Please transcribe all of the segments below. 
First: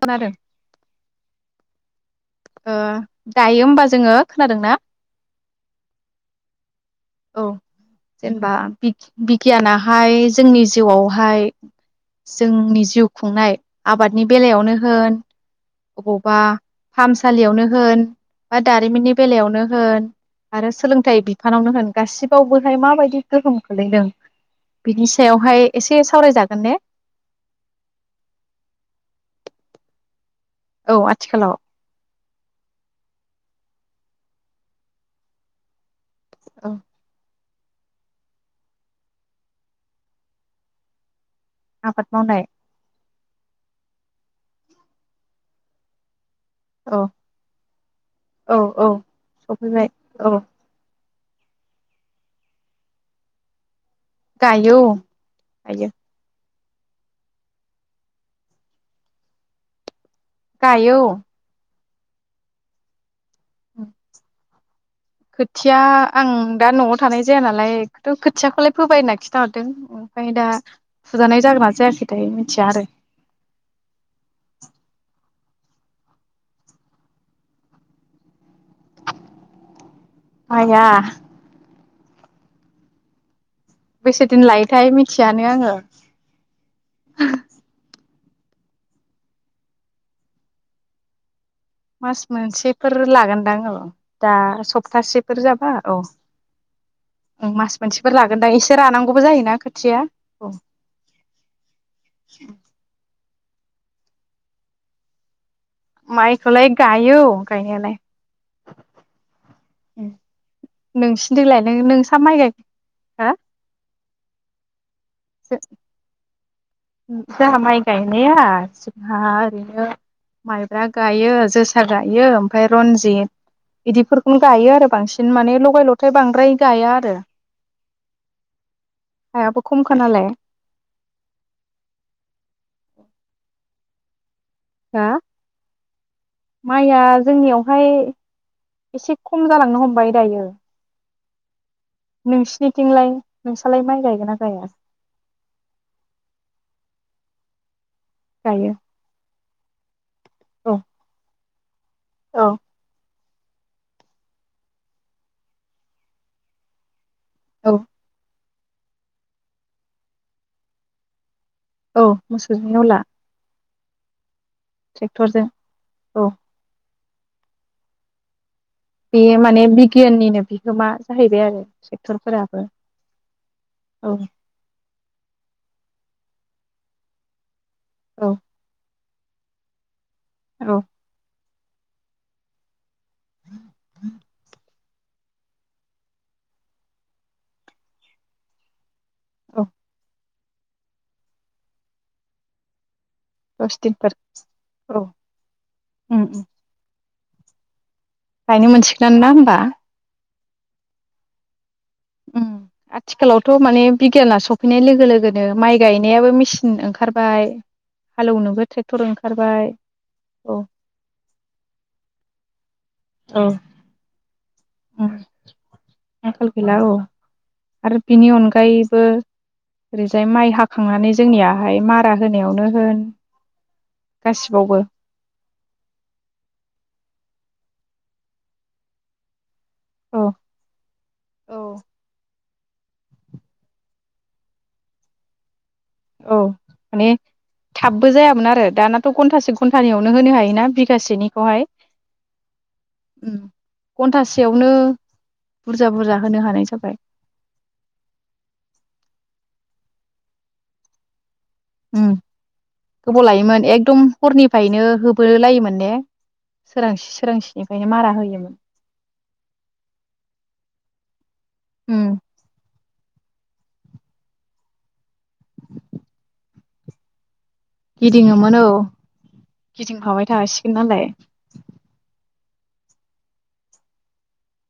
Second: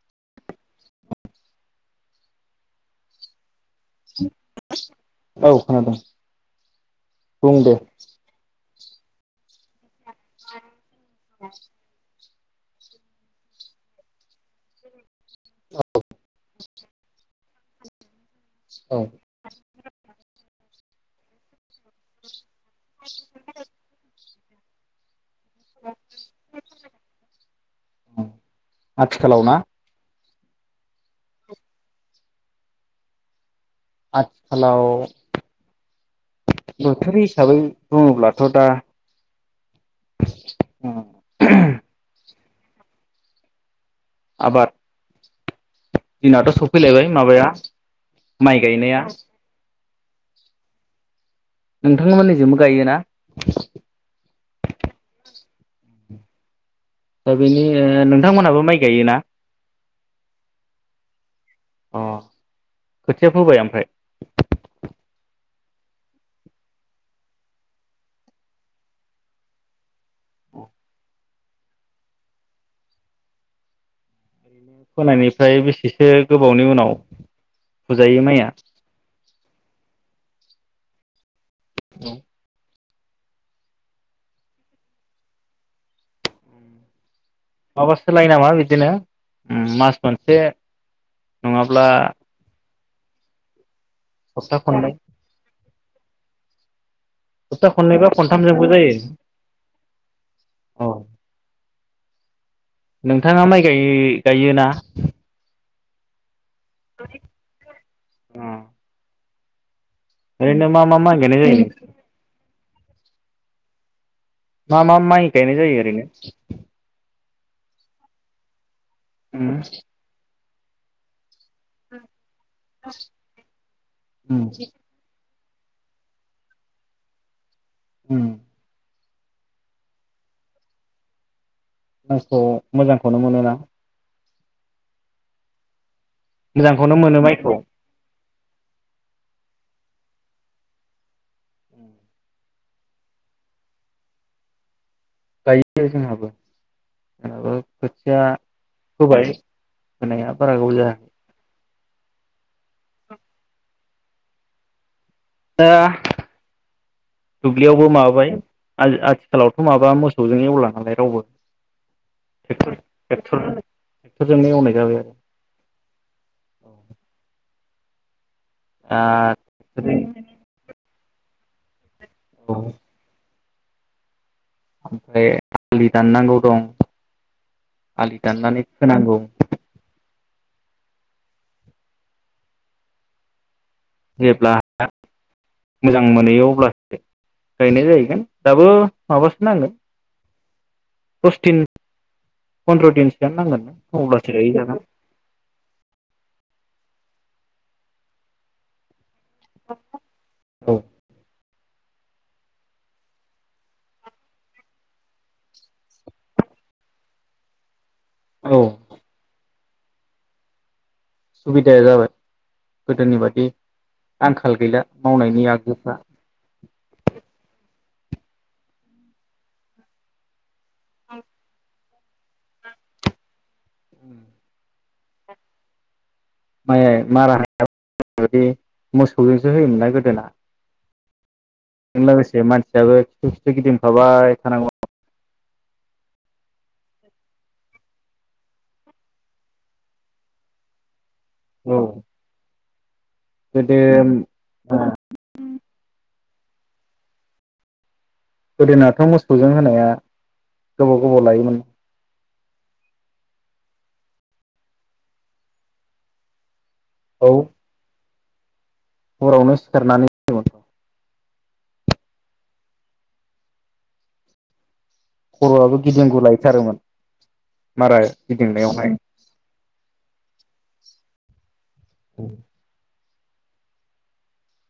खोनादों अ दायो होमबा जोङो खोनादोंना औ खोनादों औ बुं दे जेनेबा बिगियानाहाय जोंनि जिउआवहाय जोंनि जिउ खुंनाय आबादनि बेलायावनो होन अबावबा फाहामसा सालियावनो होन बा औ दारिमिननि बेलायावनो होन आरो सोलों फाहामथाय बिफानावनो होन गासिबावबोहाय माबायदि गोहोम खोलैदों बिनिस सायावहाय एसे सावरायजागोन ने? आथिखालाव ना औ आथिखालाव आथिलाव औ बोथोर इस हिसाबै बुङोब्लाथ दा उम आबाद मावनाय आबाद दिनाथ औ सफैलायबाय माबाया औ माइ औ गायनाया सफैबाय औ नोंथां मोननिजोंबो गायो ना? गायो औ गायो दा बेनि ओ नोंथांमोनहाबो माइ गायोना? गायो औ अ खोथिया फोबाय आमफ्राय? थिया आं दा नआव थानाय जाया नालाय खौथ खोथियाखौलाय फोबाय होनना खिन्थाहरदों उम ओमफाय दा फुजानाय जागोना जायाखैथाय मिथिया आरो फोनायनिफ्राय बेसेसो गोबावनि उनाव फुजायो माइया? माया औ बेसे दिन लायोथाय मिथियानो आङो सो लायो नामा बिदिनो मास मोनसे नङाब्ला मास मोनसे फोर लागोनदां औ दा सप्ता खननै सप्तासेफोर जाबा औ ओं सप्ता मास खननै बा मोनसेफोर लागोनदां खनथामजोंबो एसे जायो रानांगौबो जायोना खोथिया औ नोंथाङा माइ गाय-गायो ना? माइ खौलाय गायो औ गायनायालाय। ए ओरैनो मा मा माइ गायनाय नोंसिनिथिंलाय नों जायो नोंसा माइ गाय हो? मा मा माइ गायनाय जायो ओरैनो? जोहा माइ गायनाया हा उम ओरैनो माइब्रा गायो। जोसा गायो, ओमफ्राय रन्जित इदिफोरखौनो गायो आरो बांसिन। न माने लगाय लथाय बांद्राय गाया आरो। उम। हायाबो खमखा नालाय। माइखौ मोजांखौनो मोनोना? हा मोजांखौनो माइया मोनो माइखौ जोंनियावहाय एसे खम जालांनो हमबाय दायो। नोंसिनिथिंलाय नोंसालाय माइ गायगोन ना गाया? गायो जोंहाबो [unintelligible] खोथिया गायो फोबाय। फोनाया बारा गोबाव औ जायाखै। औ। दा औ दुब्लियावबो माबाबाय । आ-आथिखालावथ‌ माबा मोसौजों एवला नालाय रावबो। औ मोसौजों एवला। [unintelligible] जोंनो एवनाय जाबाय आरो। ट्रेक्टरजों औ बेयो माने दा बिगियाननिनो बिहोमा। [unintelligible] औ ट्रेक्टरफोराबो। औ। ओमफ्राय आलि दाननांगौ दं। आलि औ दाननानै खोनांगौ। औ। [unintelligible] जेब्ला [unintelligible] मोजां मोनहैयो अब्लासो गायनाय जाहैगोन दाबो माबासो औ नांगोन दस दिन पन्द्र' दिन दस [unintelligible] दिनफोर अब्लासो गायो दाना औ उम उम गायनो मोनसि दांना होमबा औ उम आथिखालावथ' माने बिगियाना सफैनाय लोगो लोगोनो माइ गायनायाबो मेचिन ओंखारबाय औ हालेवनोबो ट्रेक्टर ओंखारबाय औ सुबिदाया जाबाय गोदोनि बादि आंखाल गैला उम मावनायनि आगजुफ्रा आंखाल गैला औ आरो बिनि अनगायैबो ओरैजाय माइ हा खांनानै जोंनियाहाय मा रा होनायावनो होन गासिबावबो माइ मारा [unintelligible] मोसौजों सो होयोमोन गोदोना औ औ जों लोगोसे मान सियाबो खिथु खिथु गिदिंफाबाय थानांगौ। औ माने थाबबो जायामोन आरो दानाथ' घन्टसे घन्टानैयावनो होनो हायोना बिघासेनि औ गोदो ओम घन्टासेयावनो बुरजा बुरजा होनो हानाय जाबाय गोदोनाथ' मोसौजों होनाया गोबाव गोबाव लायोमोन। ओम गोबाव लायोमोन एकदम हरनिफ्रायनो होबो लायोमोन ने? सोरांसि औ सोरांसिनिफ्रायनो मारा होयो। [unintelligible] हरावनो सिखारनानै [unintelligible] ओम खर'आबो गिदिंगु लायथारोमोन गिदिङोमोन औ गिदिंफाबाय थासिगोन नालाय औ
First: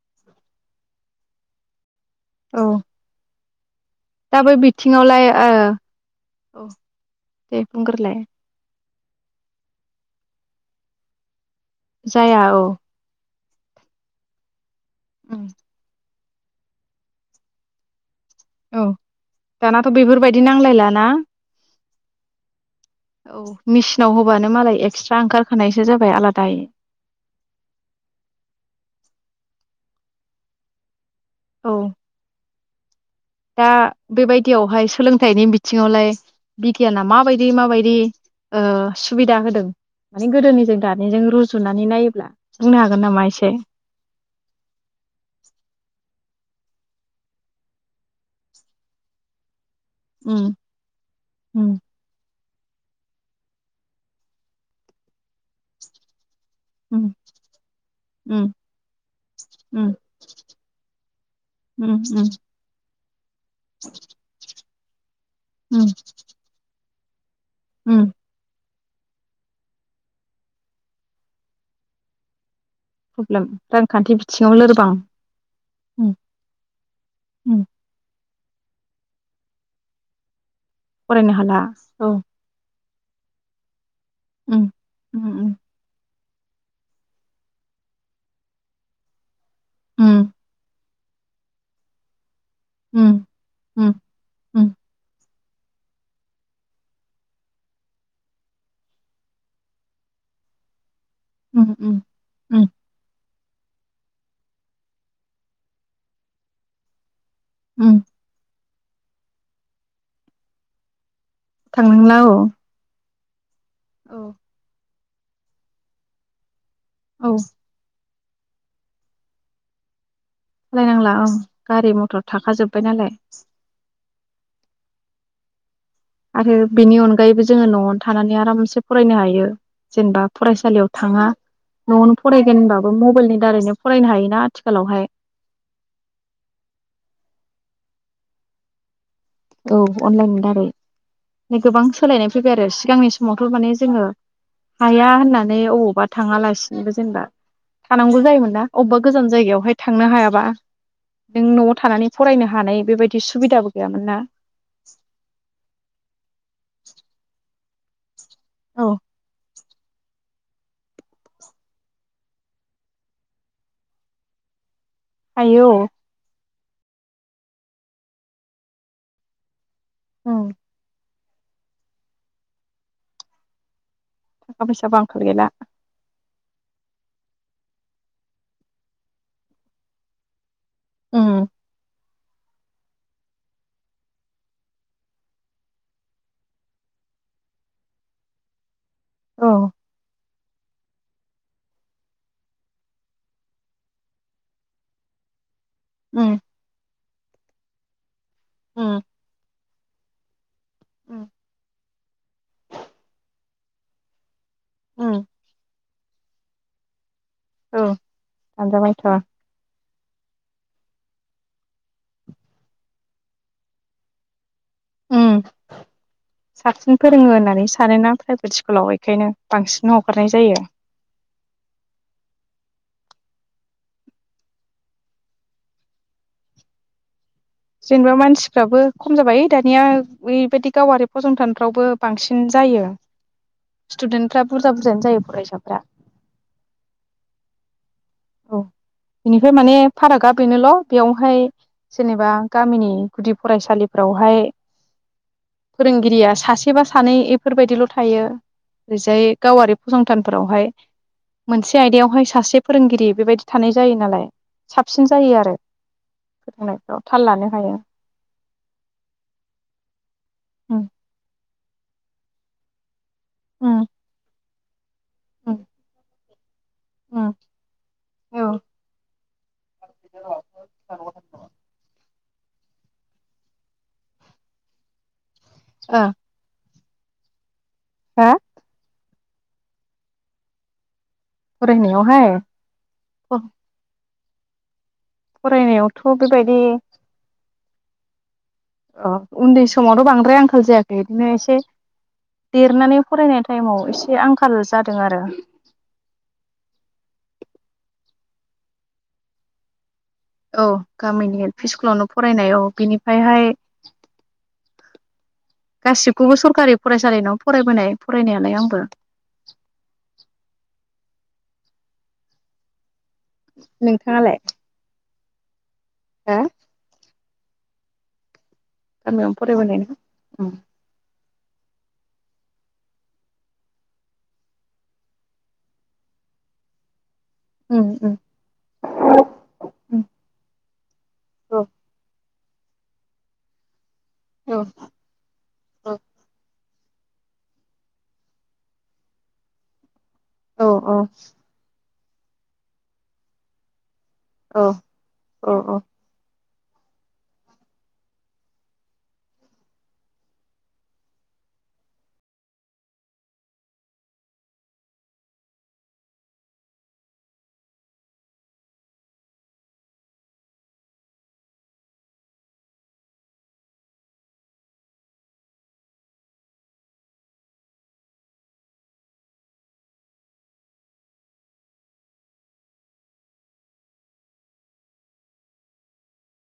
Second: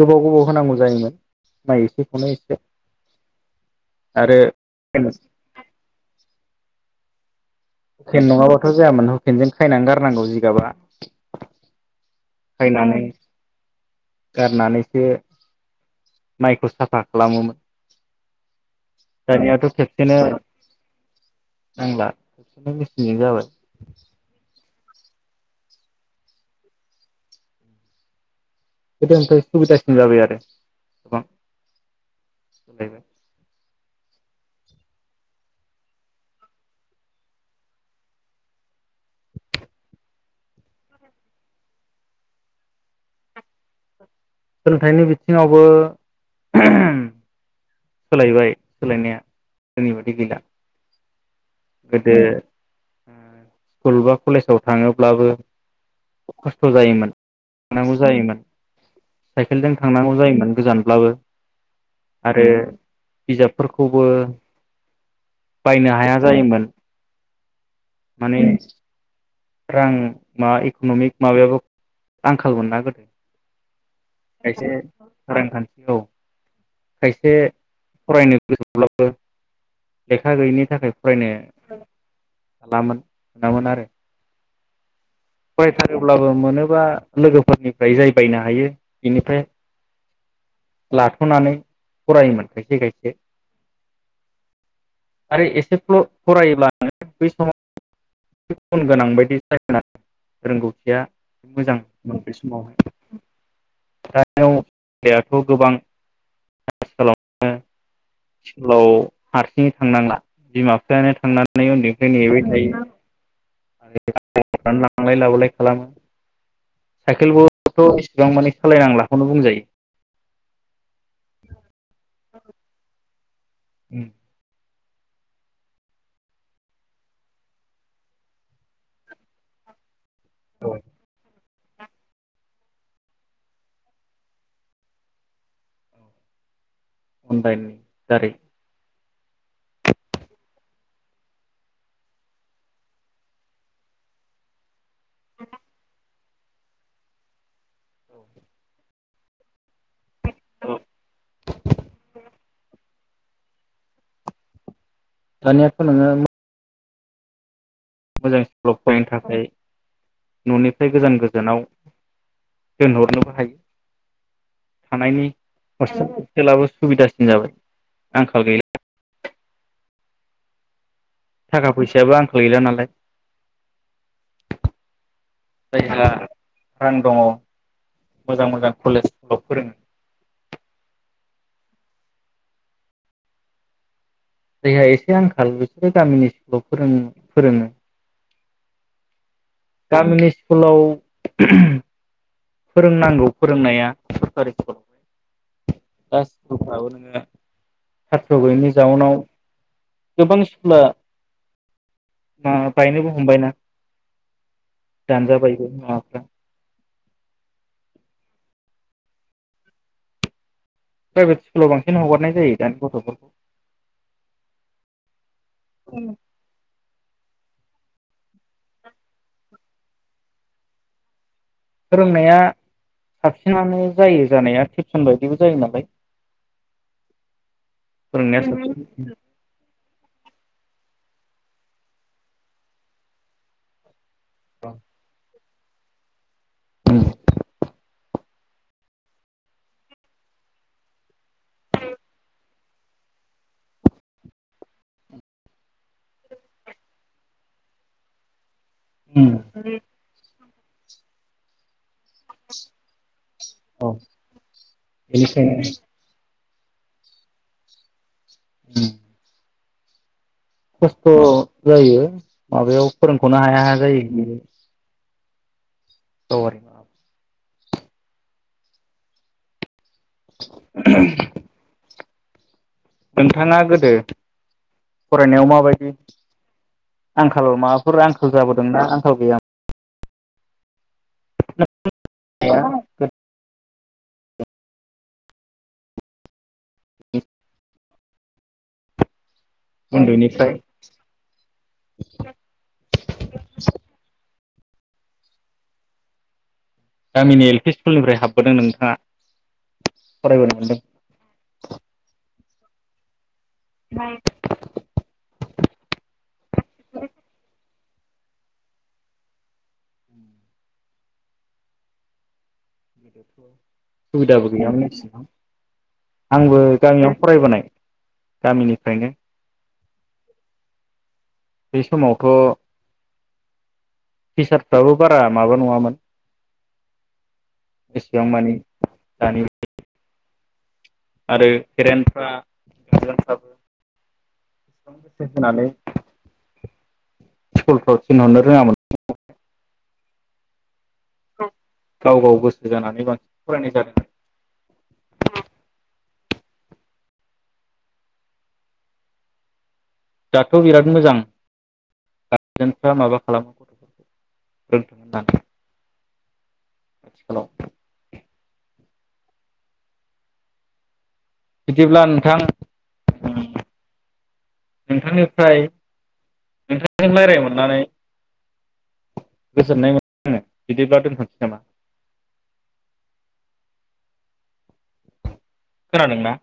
गोबाव गोबाव होनांगौ जायोमोन माइ इसे खौनो इसे औ दा बै बिथिङावलाय औ दे बुंग्रोलाय। नङाबाथ' जायामोन ना। जाया औ। गारनानै से उम [inaudible] माइखौ साफा खालामोमोन। औ दानियाथ' दानाथ' खेबसेनो बेफोरबायदि नांलायलाना? नांला। मेचिनजों औ जाबाय मेसिनाव होबानो मालाय एक्सट्रा ओंखारखायसो जाबाय आलादायै [inaudible] गोदोनिफ्राय सुबिदासिन जाबाय आरो गोबां। औ। [unintelligible] दा बेबायदियावहाय सोलोंथाइनि बिथिङावलाय बिगियाना माबायदि माबायदि ओ सुबिदा होदों माने गोदोनिजों दानिजों रुजुनानै नायोब्ला बुंनो हागोन नामा एसे। सोलोंथाइनि बिथिङावबो [unintelligible] सोलायबाय सोलायनाया। जोंनिबायदि गैला उम उम गोदो ओ स्कुल बा कलेजाव थाङोब्लाबो खस्थ' उम जायोमोन नांगौ उम साइकेलजों उम थांनांगौ जायोमोन। उम उम बिजाबफोरखौबो उम बायनो हाया जायोमोन। उम माने रां माबा इकनमिक माबायाबो आं [unintelligible] खान्थि बिथिङाव खायसे लोरबां रांखान्थि औ ओम। खायसे फरायनो गोसोब्लाबो लेखा गैयिनि फरायनो हाला औ। हालामोन मोनामोन आरो। ओम ओम ओम। अब्लाबो मोनोबा लोगोफोरनिफ्राय जाय बायनो हायो बेनिफ्राय ओम। लाथ'नानै फरायोमोन, खायसे खायसे उम उम उम आरो एसे फ्ल फरायोब्लानो बै समाव, गुन गोनां बायदि सायखोना आरो रोंगौथिया, उम उम मोजांमोन बे उम समावहाय, दानियाव देहाखौ गोबां खालाम, उम स्कुलाव हारसिङै थांनांला बिमा बिफायानो थांनानै उन्दैनिफ्राय थांनांला औ नेबाय थायो औ [unintelligible] लांलाय लाबोलाय खालामो, साइकेल औ बोथ' इसेबां मानि सोलायनांला खौनो बुंजायो। सोलायनांला औ गारि मथर थाखाजोबबाय नालाय, [inaudible] उम आरो बेनि अनगायैबो जोङो न'आवनो थानानै आरामसे फरायनो हायो, जेनेबा फरायसालियाव थाङा, न'आवनो फरायगोन होनबाबो मबाइलनि दारैनो फरायनो हायोना आथिखालावहाय, जाय दारि, औ अनलाइननि दारै गोबां सोलायनाय फैबाय आरो सिगांनि समावथ' माने जोङो, हाया होननानै अबावबा, थाङालासिनोबो जेनेबा थानांगौ जायोमोन ना अबेबा गोजान जायगायाव थांनो हायाब मा नों न'आव थानानै फरायनो हानाय बेबायदि, बिदि सुबिदाबो गैयामोन ना, [inaudible] दानियाथ' नोङो [inaudible] मोजां स्कुलाव औ फरायनो थाखाय, न'निफ्राय गोजान गोजानाव दोनहरनोबो हायो, थानायनि हायो औ हस्तेल, जेरावबो सुबिदासिन जाबाय आंखाल गैला, उम थाखा फैसायाबो आंखाल गैला नालाय, थाखा फैसाबो आंखाल गैला, जायहा रां दङो मोजां मोजां कलेजफोराव फोरोङो, उम जायहा एसे आंखाल बिसोरो गामिनि स्कुलाव फोरों फोरोङो। औ गामिनि स्कुलाव फोरोंनांगौ फोरोंनाया सरकारि स्कुल दा उम स्कुल फ्राबो नोङो साथ्र गैयिनि उम जाउनाव गोबां सु बा उम बायनोबो हमबायना । उम दानजाबायबो माबाफ्रा औ दानजाबाय थ प्राइभेट स्कुलाव बांसिन हगारनाय जायो दानि गथफोरखौ। उम साबसिन फोरोङो होननानै। सानोना प्राइभेट स्कुलाव बेखायनो बांसिन हगारनाय जायो। फोरोंनाया साबसिनानो जायो जानाया टिउसन बायदिबो जायो नालाय। जेनेबा फोरोंनाया साबसिन मानसिफ्राबो खम जाबाय दानिया। ओरैबायदि गावारि फसंथानफ्रावबो बांसिन जायो। सितुदेन्टफ्रा बुरजा बुरजायानो जायो फरायसा फ्रा उम औ बेनिफ्राय माने फारागा बेनोल बेयावहाय जेनेबा गामिनि गुदि फरायसालिफोरावहाय फोरोंगिरिया सासे बा सानै एफोर बायदिल थायो। ओरैजाय उम गावारि फसंथानफोरावहाय मोनसे आयदायाव। हाय सासे फोरोंगिरि बेबायदि थानाय औ जायो नालाय साबसिन जायो बेनिखायनो आरो फोरोंनायफ्राव थाल लानो हायो। उम उम खस्थ जायो। माबायाव फोरोंखनो हाया उम हाया जायो । उम [unintelligible] औ ओ [unintelligible] नोंथाङा गोदो फरायनायाव माबायदि हा आंखालाव मा फुरा आंखाल जाबोदों ना आंखाल गैया फरायनायावहाय? फरायनायावथ' बेबायदि अ उन्दै समावथ बांद्राय उन्दैनिफ्राय आंखाल जायाखै बिदिनो एसे देरनानै फरायनाय टाइमाव एसे आंखा ल जादों आरो। गामिनि एल पि स्कुलनिफ्राय हाबबोदों नोंथाङा? फरायबोनो औ मोनदों गामिनि एल पि स्कुलावनो फरायनाय औ। बेनिफ्रायहाय फ्राय गासिबखौबो सरखारि फरायसालिनाव फरायबोनाय फरायनायालाय आंबो । [unintelligible] नोंथाङालाय सुबिदाबो गैयामोन नोंसि हा आंबो गामियाव फरायबोनाय । गामियावनो फरायबोनाय ना? होम बे समावथ टिचारफ्राबो बारा माबा नङामोन उम एसेबां मानि दानि उम आरो औ पेरेन्टफ्रा [unintelligible] एसेबां औ गोसो होनानै औ स्कुलफ्राव थिनहरनो रोङामोन । औ औ गाव गाव गोसो जानानै बांसिन फरायनाय जादोंमोन । औ औ औ दाथ‌' बिराद मोजां गारजेनफ्रा माबा खालामो गथ'फोरखौ रोंथों होननानै स्कुलाव बिदिब्ला नोंथां नोंथांनिफ्राय नोंथांजों रायलायनो मोननानै गोजोननाय मोनबाय आङो बिदिब्ला दोनथ'सै नामा? खोनादोंना?